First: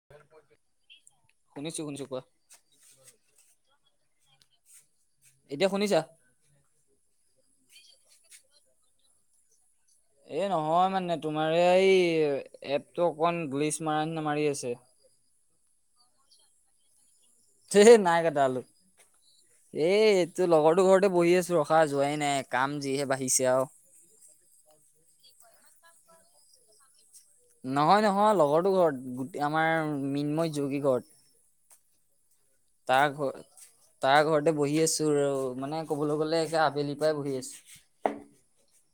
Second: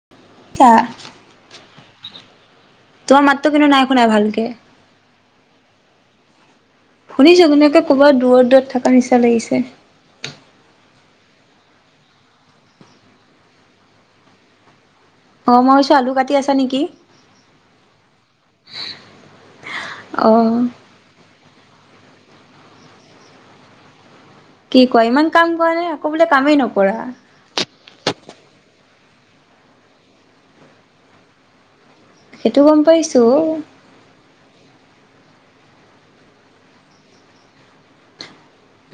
[unintelligible] তা শুনিছো শুনিছো। কোৱা? তোমাৰ মাতটো কিন্তু নাই শুনাই ভালকে। এতিয়া শুনিছা? শুনিছো কিন্তু একে ক'ৰবাত দূৰত দূৰত থকা নিচিনা লাগিছে। এ নহয় মানে তোমাৰ এই এপটো অকণ গ্লিচ মাৰ নিচিনা মাৰি আছে। অ মই ছো আলু কাটি আছা নেকি? এ নাই কটা আলু, এই তোৰ অ' লগৰটো ঘৰতে বহি আছো ৰ। খোৱা যোৱাই নাই কাম যিহে বাঢ়িছে আও। কি কয় ইমান কাম কৰা নে আকৌ বোলে কামেই নকৰা নহয় নহয় লগৰটো ঘৰত গোট আমাৰ মিনময় জৌগি ঘৰত সেইটো গম তাৰ পাইছো ঘৰত তাৰ ঘৰতে বহি আছো আৰু মানে কবলৈ গলে একে আবেলিৰ পৰাই বহি আছো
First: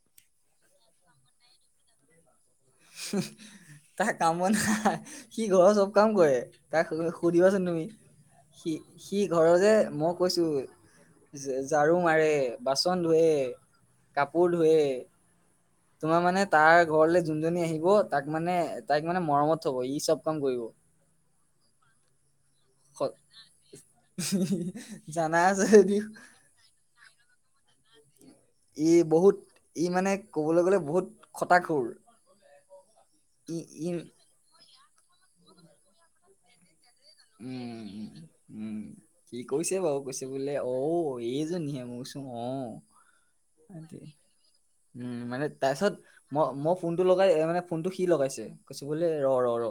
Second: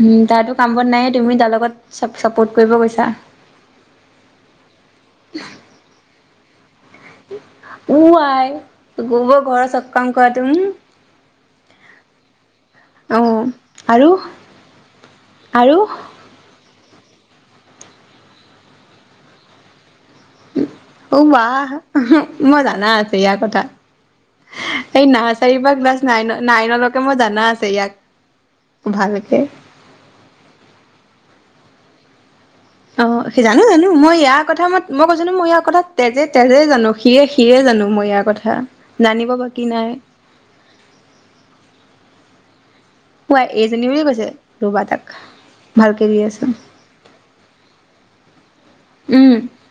উম তাতো কাম বন নায়ে তুমি তাৰ লগত চা চাপৰ্ট কৰিব গৈছা। তাৰ কামত নাই সি ঘৰৰ চব কাম কৰে তাক। সুধিবাচোন তুমি উ আই সি সি গোবৰ ঘৰৰ যে চব কাম মই কৰা কৈছোঁ। তুমি। ঝাৰু মাৰে বাচন ধুৱে অ' আৰু কাপোৰ ধুৱে- আৰু তোমাৰ মানে তাৰ ঘৰলে যোনজনী আহিব তাক মানে তাইক মানে মৰমত থব ই চব। কাম কৰিব অও ৱাহ। মই জনা আছো ইয়াৰ কথা এই জানা নাৰ্চাৰীৰ আছে পৰা ক্লাছ যদিও নাইনত। নাইন লোকে মই জানা আছে। ইয়াক ই বহুত ভালকে। ই মানে ক'বলৈ গ'লে বহুত খটা খুৰ। অ সি জানো জানো মই ইয়াৰ কথা ম মই কৈছানো মই ইয়াৰ কথা তেজে তেজে জানো। সিৰে সিৰে জানো মই উম ইয়াৰ কথা উম জানিব সি বাকী কৈছে নাই। বাৰু কৈছে বোলে অঔ এইজনীহে মই বৈছোঁ অ। পুৱাই এইজনী বুলি কৈছে। ৰবা তাক উম মানে তাইছত- ভালকে দি আছো মই মই ফোনটো লগাই মানে ফোনটো সি লগাইছে কৈছে বোলে উম ৰ ৰ ৰ।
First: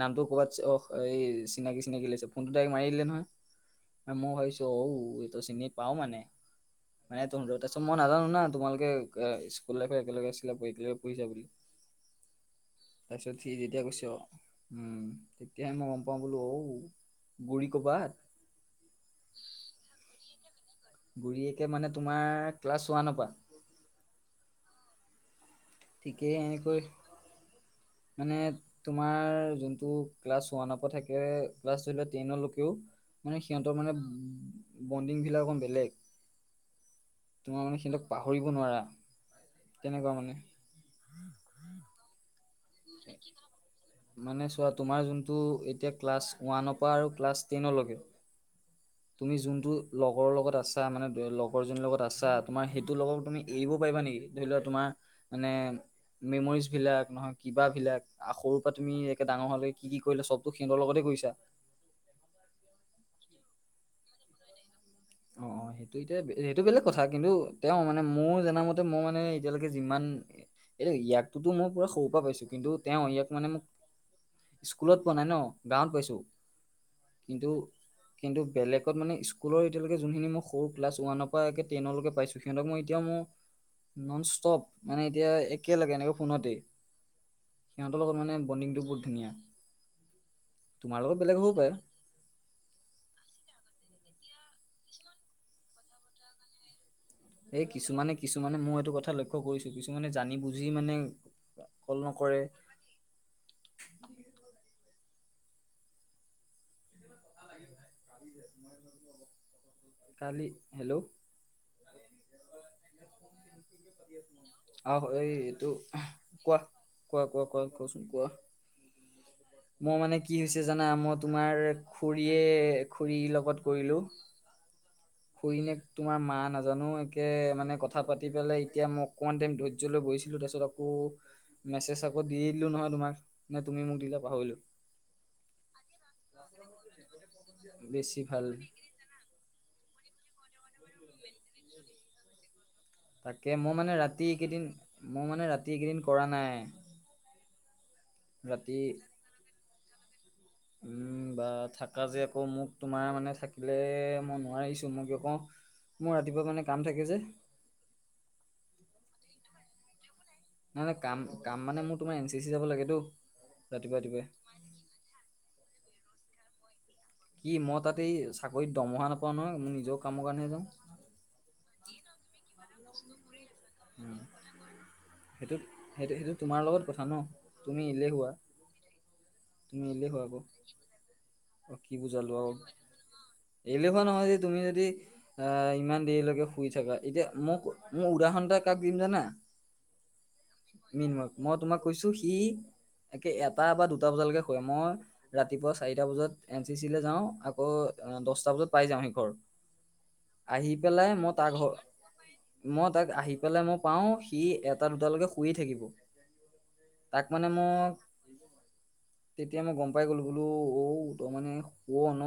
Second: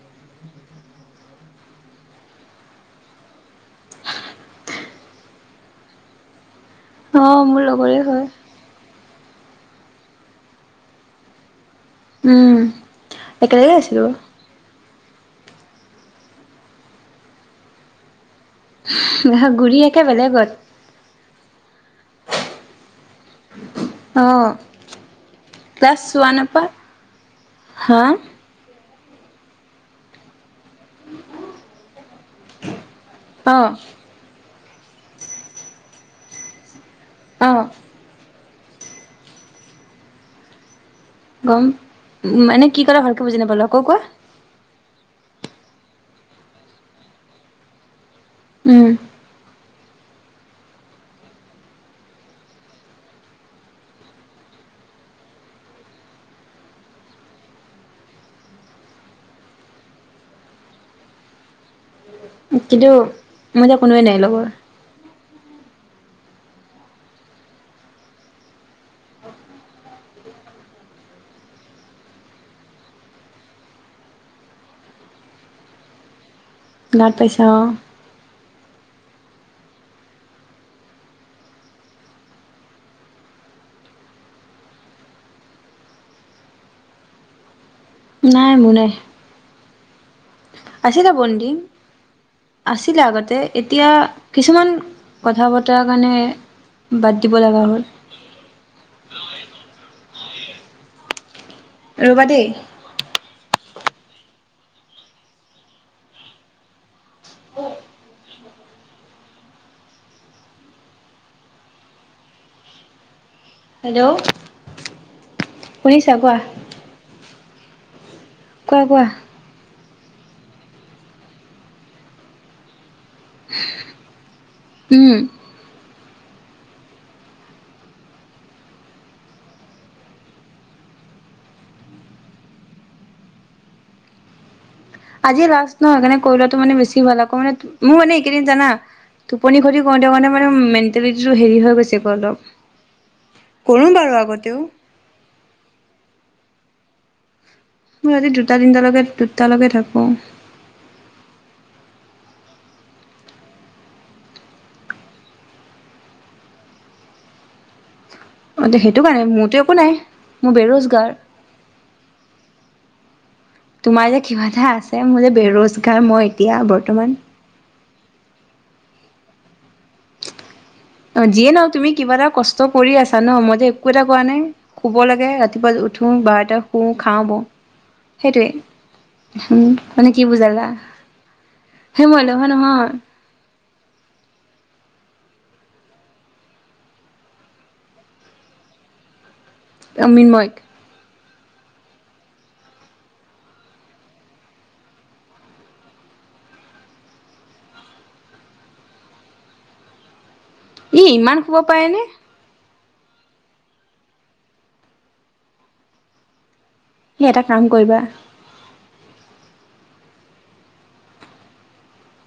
নামটো ক'ৰবাত অ এই চিনাকি চিনাকি লাগিছে ফোনতটো ডাইৰেক্ট মাৰি দিলে নহয়। মই ভাবিছো অঔ এইটো চিনি পাও মানে অ মানে তহঁত মোৰ তাৰছত মই লগৰে হয় নাজানো না তোমালোকে স্কুল লাইফ একেলগে আছিলা, একেলগে পঢ়িছা বুলি উম তাৰপিছত সি একেলগে যেতিয়া আছিলো কৈছে ‌অ উম তেতিয়াহে মই গম পাওঁ বোলো ঔ গুৰি ক'ৰবাত। ঘুৰিয়াকে বেলেগত। গুৰিয়েকে মানে তোমাৰ ক্লাছ ওৱানৰ পা। অ ক্লাছ ঠিকেই ওৱান পা এনেকৈ হা- মানে তোমাৰ যোনটো ক্লাছ ওৱানত। ক থাকে ক্লাছ ধৰিলোৱা টেইনৰ লৈকেও মানে অ সিহঁতৰ মানে- বণ্ডিং বিলাক অকণ বেলেগ অ তোমাৰ মানে সিহঁতক পাহৰিব নোৱাৰা তেনেকুৱা মানে। গম মানে কি কলা ভালকে বুজি নাপালো আকৌ কোৱা মানে চোৱাত তোমাৰ যোনটো এতিয়া ক্লাছ ওৱানৰ পৰা আৰু ক্লাছ টেনৰলৈকে। উম তুমি যোনটো লগৰৰ লগত আছা মানে লগৰজনীৰ লগত আছা তোমাৰ সেইটোৰ লগত তুমি এৰিব পাৰিবা নেকি। ধৰি লোৱা তোমাৰ মানে মেমৰিজবিলাক নহয়। কিবাবিলাক সৰুৰ পৰা তুমি একে ডাঙৰ হ'লে কি কি কৰিলা চবতো সিহঁতৰ লগতে কৰিছা। কিন্তু মই এতিয়া কোনোৱে নাই লগৰ। অ অ সেই ত এতিয়া সেইটো বেলেগ কথা কিন্তু তেওঁ মানে মোৰ জনা মতে মই মানে এতিয়ালৈকে যিমান। এতিয়া ইয়াকতো মই পুৰা সৰুৰ পৰা পাইছো কিন্তু তেওঁ ইয়াক মানে মোক স্কুলত পোৱা নাই ন গাঁৱত পাইছো গাত পাইছা কিন্তু, অ কিন্তু বেলেগত মানে স্কুলৰ এতিয়ালকে যোনখিন মই সৰু ক্লাছ ওৱানৰ পৰা একে টেনৰকে পাইছো সিহঁতক মই এয়া মই নন ষ্টপ মানে এতিয়া একে লগে এনেকে ফোনতে। সিহঁতৰ লগত মানে নাই মোৰ বণ্ডিংটো নাই বহুত ধুনীয়া। তোমাৰ আছিলে লগত বেলেগ হ'ব বণ্ডিং পাৰে আছিলে আগতে এতিয়া কিছুমান কথা পত- ত কাৰণে বাদ- দিব লগা এই হ'ল কিছুমানে কিছুমানে মই এইটো কথা লক্ষ্য কৰিছো কিছুমানে জানি বুজি মানে- কল ৰ'বা নকৰে দেই খালি হেল্ল'। হেল্ল' আহ এই এইটো, কোৱা, কোৱা- কোৱা কচোন কোৱা। কোৱা- কোৱা মই মানে কি হৈছে জানা মই তোমাৰ খুৰীয়ে খুৰীৰ লগত কৰিলো উম। খুৰীনেক তোমাৰ মা নাজানো একে মানে কথা পাতি পেলাই এতিয়া মই অকণমান টাইম ধৈৰ্য লয় বহিছিলোঁ তাৰপিছত আকৌ মেছেজ আকৌ দি দিলো নহয় তোমাক নে তুমি মোক দিলে পাহৰিলো আজি লাষ্ট নহ সেইকাৰণে কৰিলোৱাটো মানে বেছি ভাল আকৌ মানে মোৰ মানে বেছি ভাল এইকেইদিন জানা টোপনি ক্ষতি কৰোঁতে কাৰণে মানে মেণ্টেলিটিটো হেৰি হৈ গৈছে অলপ তাকে মই কৰোঁ মানে বাৰু ৰাতি আগতেও কেইদিন, মই মানে ৰাতি এইকেইদিন কৰা নাই মই ৰাতি দুটা তিনটালৈকে- দুটালৈকে থাকো। উম বা থাকা যে আকৌ মোক তোমাৰ মানে থাকিলে মই নোৱাৰিছোঁ মই বুলি কওঁ মোৰ ৰাতিপুৱা মানে কাম থাকে যে অ দে সেইটো কাৰণে মোৰতো একো নাই মোৰ নাই নাই বেৰোজগাৰ কাম- কাম মানে মোৰ তোমাৰ এন চি চি যাব লাগে টো ৰাতিপুৱাই - ৰাতিপুৱাই বাধা আজ ছেম, মই যে বেৰোজগাৰ মই এতিয়া বৰ্তমান কি মই তাতে এই চাকৰিত দৰমহা নাপাওঁ নহয় মোৰ নিজৰও কামৰ কাৰণেহে যাওঁ। অ যিয়ে ন তুমি কিবা এটা কষ্ট কৰি আছা ন, মই যে একো এটা কৰা নাই। শুব লাগে সেইটোত ৰাতিপুৱা উঠো সেইটো সেইটো বাৰটা তোমাৰ লগত শুওঁ, কথা ন খাওঁ বও তুমি এলেহুৱা সেইটোৱেই। হুম তুমি মানে এলেহুৱা কি আকৌ বুজালা, অ কি হেই মই বুজালো এলেহুৱা আকৌ নহয়। এলেহুৱা নহয় যে তুমি যদি আহ ইমান দেৰিলৈকে শুই থকা, এতিয়া মোক মোৰ উদাহৰণ এটা কাক দিম জানা? অ মৃন্ময়ক মৃন্ময় ক মই তোমাক কৈছো সি একে এটা বা দুটা বজালৈকে শুৱে, মই ৰাতিপুৱা চাৰিটা বজাত এন চি চি লে যাওঁ আকৌ দহটা বজাত পাই যাওঁহি ঘৰ। আহি ই পেলাই মই ইমান তা শুব ঘৰ পাৰেনে মই তাক আহি পেলাই মই পাও, সি এটা দুটালৈকে শুইয়ে থাকিব ই তাক এটা মানে কাম মই, কৰিবা তেতিয়া মই গম পাই গ'লো বোলো ঔ ত মানে শুৱ ন?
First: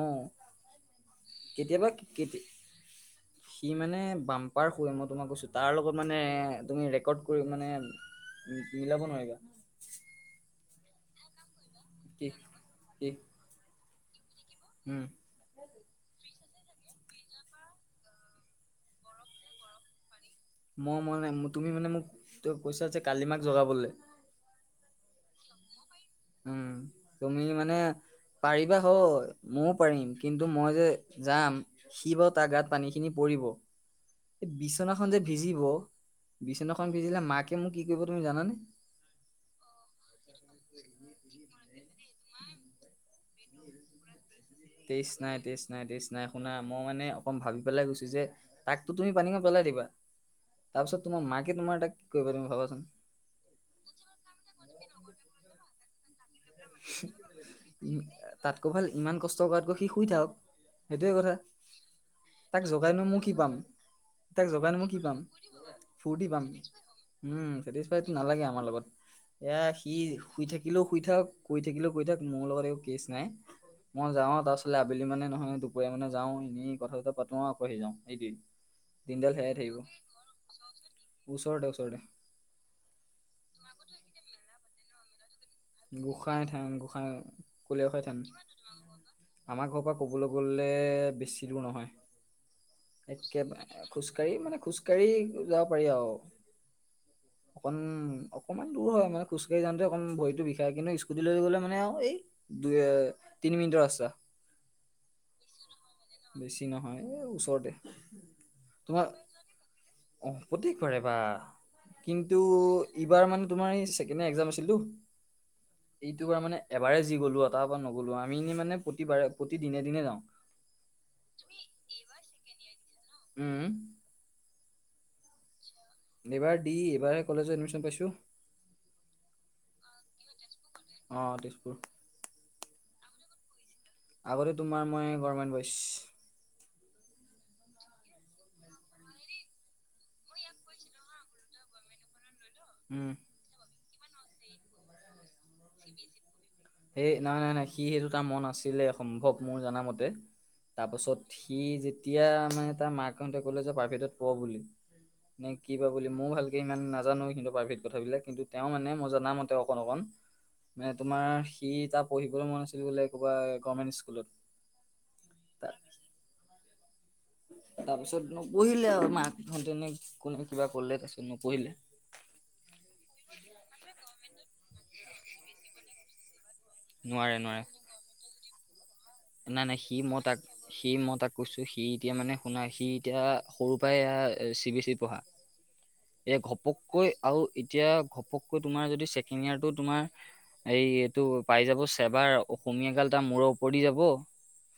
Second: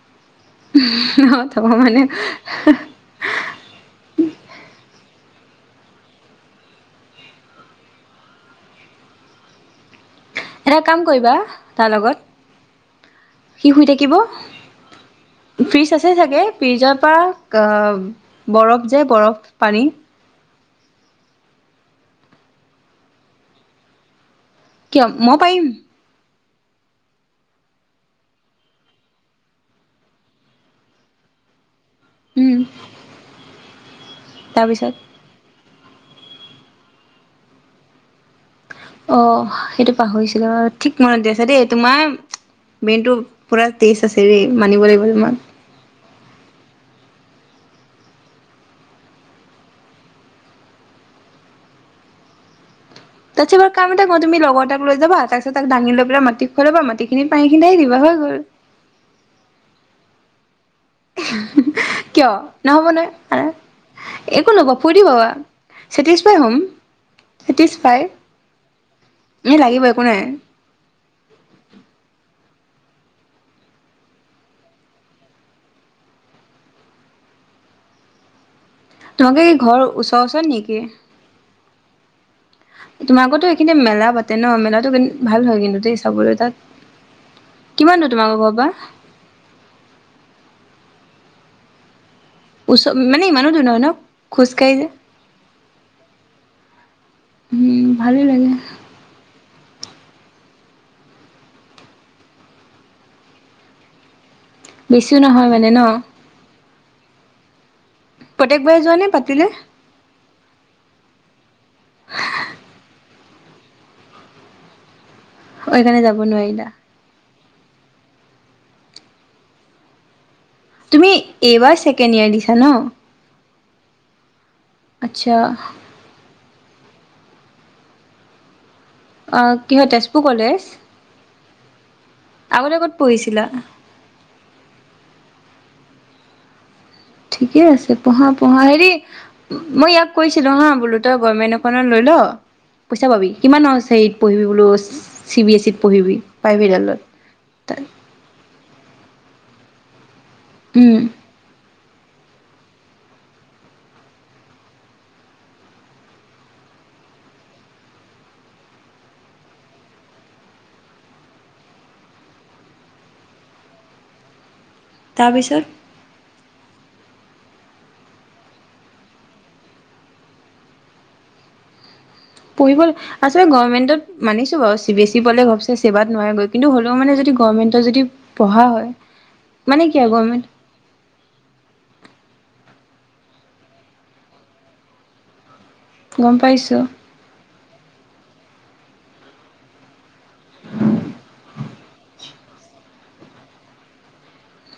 ত কেতিয়াবা মানে কেতি সি মানে বাম্পাৰ শুৱে মই তোমাক কৈছো তাৰ লগত মানে তুমি ৰেকৰ্ড কৰি মানে মিলাব নোৱাৰিবা এটা কাম কৰিবা তাৰ লগত কি? কি? সি শুই থাকিব হুম ফ্ৰিজ আছে চাগে, ফ্ৰিজৰ পৰা আ বৰফ যে বৰফ পানী মই মানে, তুমি মানে মোক কৈছা যে কালিমাক জগাবলৈ কিয়? মই পাৰিম। উম, তুমি মানে পাৰিবা হয়, মইও পাৰিম, কিন্তু মই যে যাম সি বাও তাৰ উম গাত পানীখিনি পৰিব, এ তাৰপিছত বিচনাখন যে ভিজিব, বিচনাখন ভিজিলে মাকে মোক কি কৰিব তুমি জানানে? অ সেইটো পাহৰিছিলো ঠিক মনত দি আছা দেই তোমাৰ মেইনটো, পোৰা তেজ আছে ৰে, তেইছ নাই তেইছ, তেজ চাই শুনা মই মানে অকণ ভাবি পেলাই গৈছো যে তাকতো তুমি পানীঙত পেলাই দিবা। তাৰপিছত তোমাৰ মাকে তাইক কি কৰিব তুমি ভাবাচোন। তাৰিছতাৰ কাম এটা ক তুমি লগৰ এটাক লৈ যা তাকপাছ তাক দাঙি লৈ পেলাই মা, ৰ পৰা মাটিখিনিত পানী খিনি ধালি দিবা হৈ গ'ল। কৌ ভাল ইমান কষ্ট কৰাতকৈ সি শুই থাকক সেইটোয়ে কথা। কিয় তাক নহ'ব জোগাই নো মই কি নহয় পাম। তাক একো জগাই নকবা নো মই কি ফূৰ্তি পাম পাবা। ফূৰ্তি চেটিছফাই পাম। হ'ম উম চেটিছফাই চেটিছফাইতো নালাগে আমাৰ লগত, এ এয়া লাগিব সি একো নাই। শুই থাকিলেও শুই থাক। শুই থাকিলেও শুই থাক মোৰ লগত একো কেচ নাই। মই যাওঁ তাৰপছত আবেলি মানে নহয় দুপৰীয়া মানে যাওঁ এনেই কথা চথা পাতো আৰু আকৌ আহিযাওঁ সেইটোৱে। [inaudible] তোমালোকে কি ঘৰৰ ওচৰ ওচৰত নেকি? ওচৰতে ওচৰতে তোমাৰ আগতো এইখিনি মেলা পাতে ন মেলাটো ভাল হয় কিন্তু। দেই চাবলৈ গোঁসাই তাত। থান গোঁসাই কিমান কলসাই দূৰ থান। তোমালোকৰ ঘৰৰ পৰা আমাৰ ঘৰৰ পৰা ক'বলৈ গ'লে বেছি দূৰ নহয়। ওচৰ মানে ইমানো দূৰ একেবাৰে নহয় ন খোজকাঢ়ি মানে যে? খোজকাঢ়ি যাব পাৰি আৰু অকণ উম ভালে লাগে অকনমান দূৰ হয় মানে খোজকাঢ়ি যাওঁতে অকণ ভৰিতো বিষ, তাত কিন্তু স্কুটি লৈ গ'লে মানে আৰু এই দুই এ তিনি মিনিটৰ ৰাস্তা। বেছিও নহয় মানে ন? বেছি নহয় এই ওচৰতে। প্ৰত্যেক বাই যোৱা তোমাৰ নে পাতিলে। অ প্ৰত্যেকবাৰে বা কিন্তু এইবাৰ মানে তোমাৰ এই ছেকেণ্ডৰীয়েৰ এক্সাম আছিলতো। সেইকাৰণে যাব এইটো বাৰ মানে নোৱাৰিলা এবাৰে যি গ'লো তাৰ পৰা নগলো আমি এনে মানে প্ৰতিবাৰে প্ৰতি দিনে দিনে যাওঁ। তুমি এইবাৰ ছেকেণ্ড ইয়ে দিছা ন। উম, আচ্ছা, এইবাৰ দি এইবাৰ কলেজত এডমিশ্যন পাইছোঁ। অঁ কি হয় তেজপুৰ কলেজ, অ তেজপুৰ আগতে ক'ত পঢ়িছিলা? আগতে তোমাৰ মই গমেণ্ট বইছ। ঠিকে আছে পঢ়া পঢ়া হেৰি, মই ইয়াক কৈছিলো হা বোলো তই গৰ্মেণ্ট এখনত লৈ ল। পইচা উম পাবি, কিমান হৈছে পঢ়িবলো চি বি এছ ইত, পঢ়িবি প্ৰাই ভেদডালত তাত, টা মন আছিলে সম্ভৱ মই জনামতে উম তাৰপাছত। সি যেতিয়া মানে তাৰ মাকহতে ক'লে যে প্ৰাইভেটত পঢ় বুলি। নে কি বা বুলি ময়ো ভালকে ইমান নাজানো কিন্তু পাৰ্ভেট কথাবিলাক কিন্তু তেওঁ মানে মই জনামতে অকণ অকণ, মানে তোমাৰ সি তাৰ পঢ়িবলৈ মন আছিল বোলে কবা গভৰ্মেণ্ট স্কুলত, তাত তাৰপিছত। তাৰপিছত নপঢ়িলে আৰু মাক হতেনে কোনে কিবা কৰিলে তাৰপিছত নপঢ়িলে। পঢ়িব আচলতে গভমেন্টত মানিছো বাৰু চি বিএছ ই পলে গপছে ছেবাত নোৱাৰে। কিন্তু হ'লেও মানে যদি নোৱাৰে নোৱাৰে গভমেণ্টত যদি পঢ়া হয়। নাই নাই মানে সি কি আৰু মই তাক। গভৰ্ণমেণ্ট সি মই তাক কৈছো সি এতিয়া মানে শুনা সি এতিয়া সৰুৰ পৰাই চি বি এছ ই পঢ়া। এ গম পাইছোঁ ঘপককৈ, আৰু এতিয়া ঘপককৈ তোমাৰ যদি ছেকেণ্ড ইয়েৰটো তোমাৰ। এই এইটো পাই যাব চেবাৰ অসমীয়া গাল তাৰ মূৰৰ ওপৰ দি যাব।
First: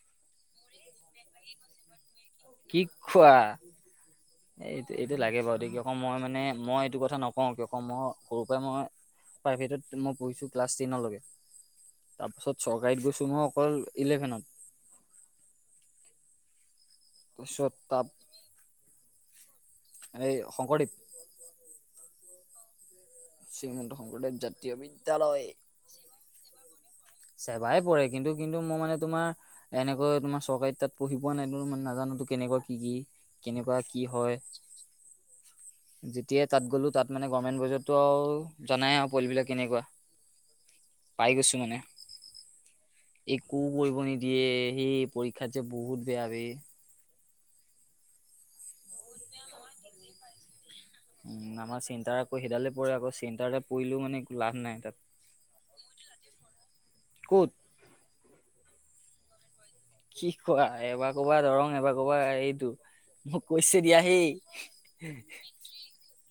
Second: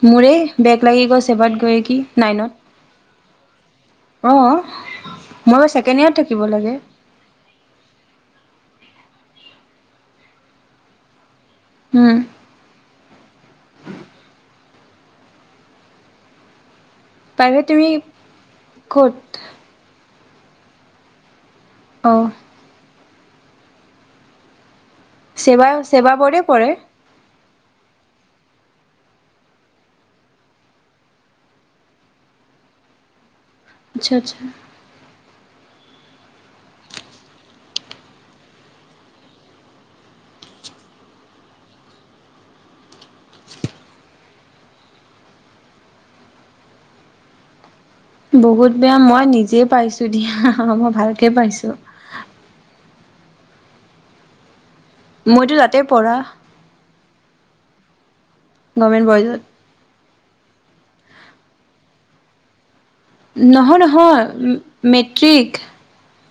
মোৰে বেগ লাগি গ'ল ছেবাত গৈ কি নাইনত। কি খোৱা অঁ এই এইটো লাগে বাৰু মই দে আকৌ ছেকেণ্ড মই ইয়েৰত থাকিব মানে লাগে মই এইটো কথা নক অহ, কিয় কও মই সৰুৰ পে মই প্ৰাইভেটত মই পঢ়িছোঁ ক্লাছ টেনলৈকে। উম তাৰ পিছত চৰকাৰীত গৈছো [unintelligible] অকল ইলেভেনত। প্ৰাইভেট তাৰপিছত তুমি তাত ক'ত? এই শংকৰদেৱ। অহ', শ্ৰীমন্ত শংকৰদেৱ জাতীয় বিদ চেবা-চেবা বৰ্ডে পৰে? চেবাই পৰে কিন্তু- কিন্তু মই মানে তোমাৰ এনেকৈ তোমাৰ চৰকাৰী তাত পঢ়ি পোৱা নাই টো ইমান নাজানোটো কেনেকুৱা কি -কি কেনেকুৱা কি আচ্ছা আচ্ছা হয় যেতিয়া তাত গ'লো তাত মানে গমেন বয়জতটো আও জানাই আৰু পোৱলিবিলাক কেনেকুৱা। পাই গৈছো মানে। একো কৰিব নিদিয়ে সেই পৰীক্ষাত যে বহুত বেয়া ৰে। বহুত বেয়া মই নিজে পাইছোঁ দিয়া মই ভালকে উম পাইছোঁ। আমাৰ চেণ্টাৰ আকৌ সেইডাল পৰে আকৌ চেন্টাৰতে পৰিলেও মানে একো লাভ নাই তাত। মইতো তাতে পঢ়া। ক'ত? গমেন বয়জত। কি কোৱা এবাৰ কবা দৰং এবাৰ কবা এইটো। মোক কৈছে নহয় দিয়া নহয় সেই মেট্ৰিক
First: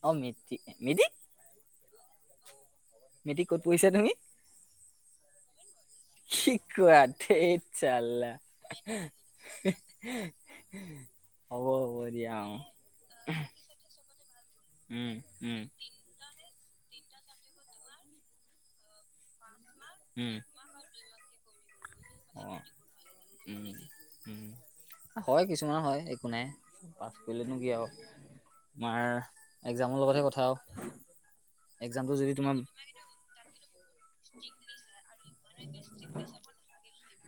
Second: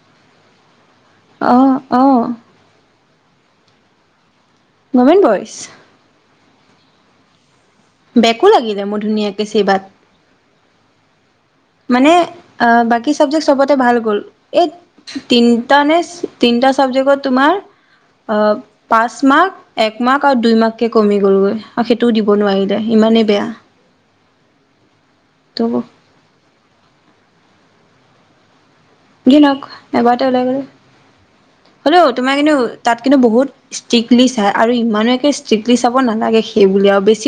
অ, মেত্ৰি মিদি অহ, অ, মেট্ৰিক ক'ত পঢ়িছা তুমি? গমেণ্ট বইচ। কি কোৱা ধেইট চাল্লা! বেকো লাগিলে মোৰ ধুনীয়াকে চিবাত। [unintelligible] মানে আ বাকী চাবজেক্ট চবতে ভাল গ'ল এই উম উম তিনটা নে তিনটা ছাবজেক্টত তোমাৰ অ, পাঁচ মাৰ্ক, এক মাৰ্ক উম আৰু দুই মাৰ্ক কে কমি গঁল গৈ আৰু সেইটোও দিব অ নোৱাৰিলে সিমানে বেয়া। উম উম, হয় ত' কিছুমান হয় একো নাই পাছ কৰিলেনো কি আওঁ। তোমাৰ যি নহওক একজামৰ লগতহে কথা আও। হ'লো তোমাৰ কিন্তু তাত কিন্তু বহুত ষ্ট্ৰিকলি চায় আৰু ইমানো একে ষ্ট্ৰিকলি চাব নালাগে সেইবুলি আৰু বেছ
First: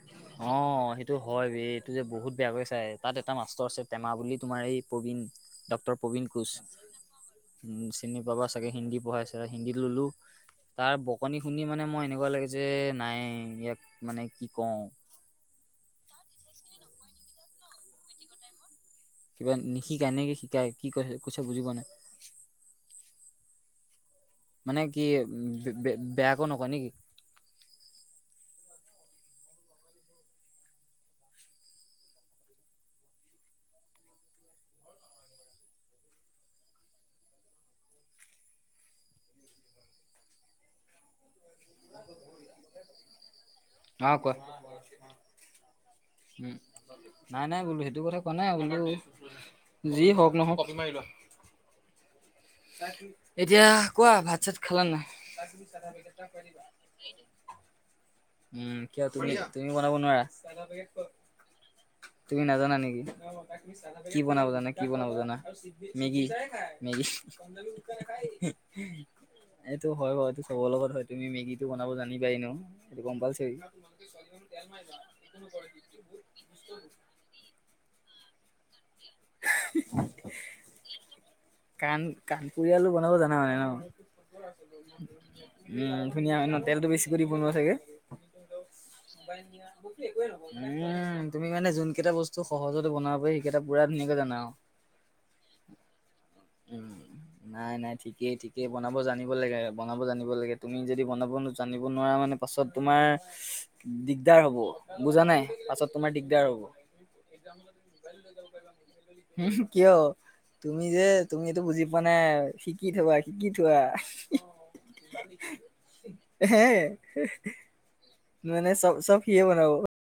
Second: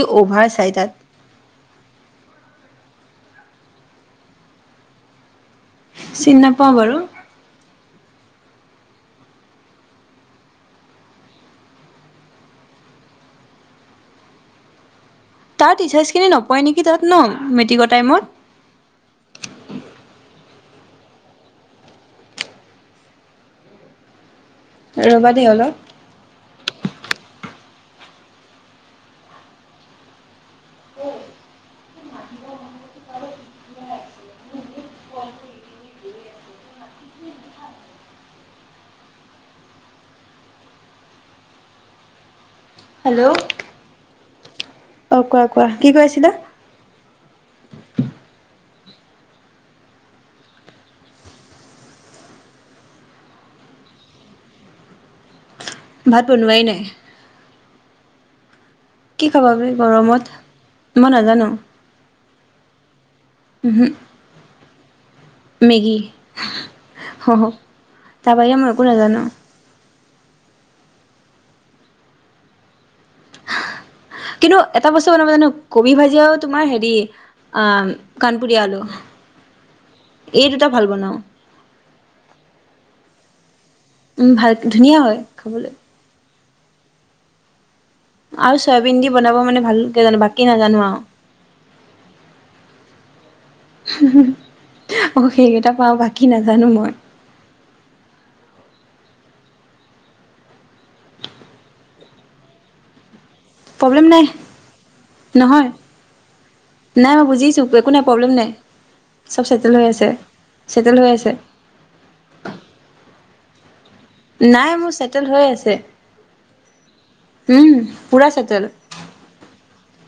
অ, সেই এইটো হয় ৰে এইটো যে বহুত বেয়াকৈ চাই তাত এটা মাষ্টৰ আছে টেমা বুলি তোমাৰ এই প্ৰবীণ ডক্টৰ প্ৰবীণ চিনি কোচ। নাপাওঁ বাৰু উম, চিনি পাবা চাগে হিন্দী পঢ়াইছে হিন্দী লোলো। তাৰ বকনি শুনি মানে মই এনেকুৱা লাগে যে নাই ইয়াক মানে কি কওঁ তাৰ টিচাৰ্জখিনি নপৰে নেকি তাত ন' মেট্ৰিকৰ টাইমত? কিবা নিশিকায় নে কি শিকায় কি কৈছে- কৈছে বুজি পোৱা নাই। মানে কি ৰ'বা দেই অলপ বেয়াকো নকয় নেকি? [unintelligible] হেল্ল', আ, কোৱা? অ, কোৱা- কোৱা কি কৈ আছিলা? উম, নাই- নাই বোলো সেইটো কথা কোৱা নাই বোলো যি হওক নহওঁক এতিয়া কোৱা ভাত- চাত খালা নে নাই? ভাত বনোৱাই নাই উম, কিয় কি খাবা বে তুমি-তুমি বনাব নোৱাৰা? গৰমত মই নাজানো তুমি নাজানা নেকি? উহু কি বনাব জানে, কি বনাব জানা? Maggi Maggi Maggi. হ হ তাৰ বাহিৰে মই একো নাজানো এইটো হয় বাৰু এইটো চবৰ লগত হয় তুমি মেগীটো বনাব জানিবা এনেও এইটো কম্পালচৰি। কিন্তু এটা বস্তু বনাব জানো কবি ভাজি আৰু তোমাৰ হেৰি আ উম, কাণপুৰিয়া আলু। এই দুটা ভাল বনাওঁ। কাণ কাণপুুৰিয়া আলু বনাব জানে মানে ন' উম। ভাল ধুনীয়া হয় খাবলৈ ধুনীয়া হয় ন, তেলটো বেছিকৈ দি বনোৱা চাগে? আৰু চয়াবিন দি বনাব মানে ভালকে জানো বাকী [unintelligible] নাজানো আৰু উম। তুমি মানে যোনকেইটা বস্তু সহজতে বনাব পাৰি সেইকেইটা পুৰা ধুনীয়াকে জানা আৰু। অ সেইকেইটা পাৰো বাকী নাজানো মই। নাই নাই ঠিকেই-ঠিকেই বনাব জানিব লাগে, বনাব জানিব লাগে, তুমি যদি বনাব জানিব নোৱাৰা মানে পাছত তোমাৰ প্ৰব্লেম নাই দিগদাৰ হ'ব, বুজা নাই? নহয় পাছত তোমাৰ দিগদাৰ হ'ব। নাই মই বুজিছো একো নাই প্ৰব্লেম নাই চব উম চেটেল হৈ কিয়? আছে তুমি চেটেল যে হৈ আছে তুমি সেইটো বুজি পোৱা নাই শিকি থবা শিকি থোৱা। নাই মোৰ চেটেল হৈ আছে হে? উম পুৰা চেটেল মানে চব চব সিয়ে বনাব।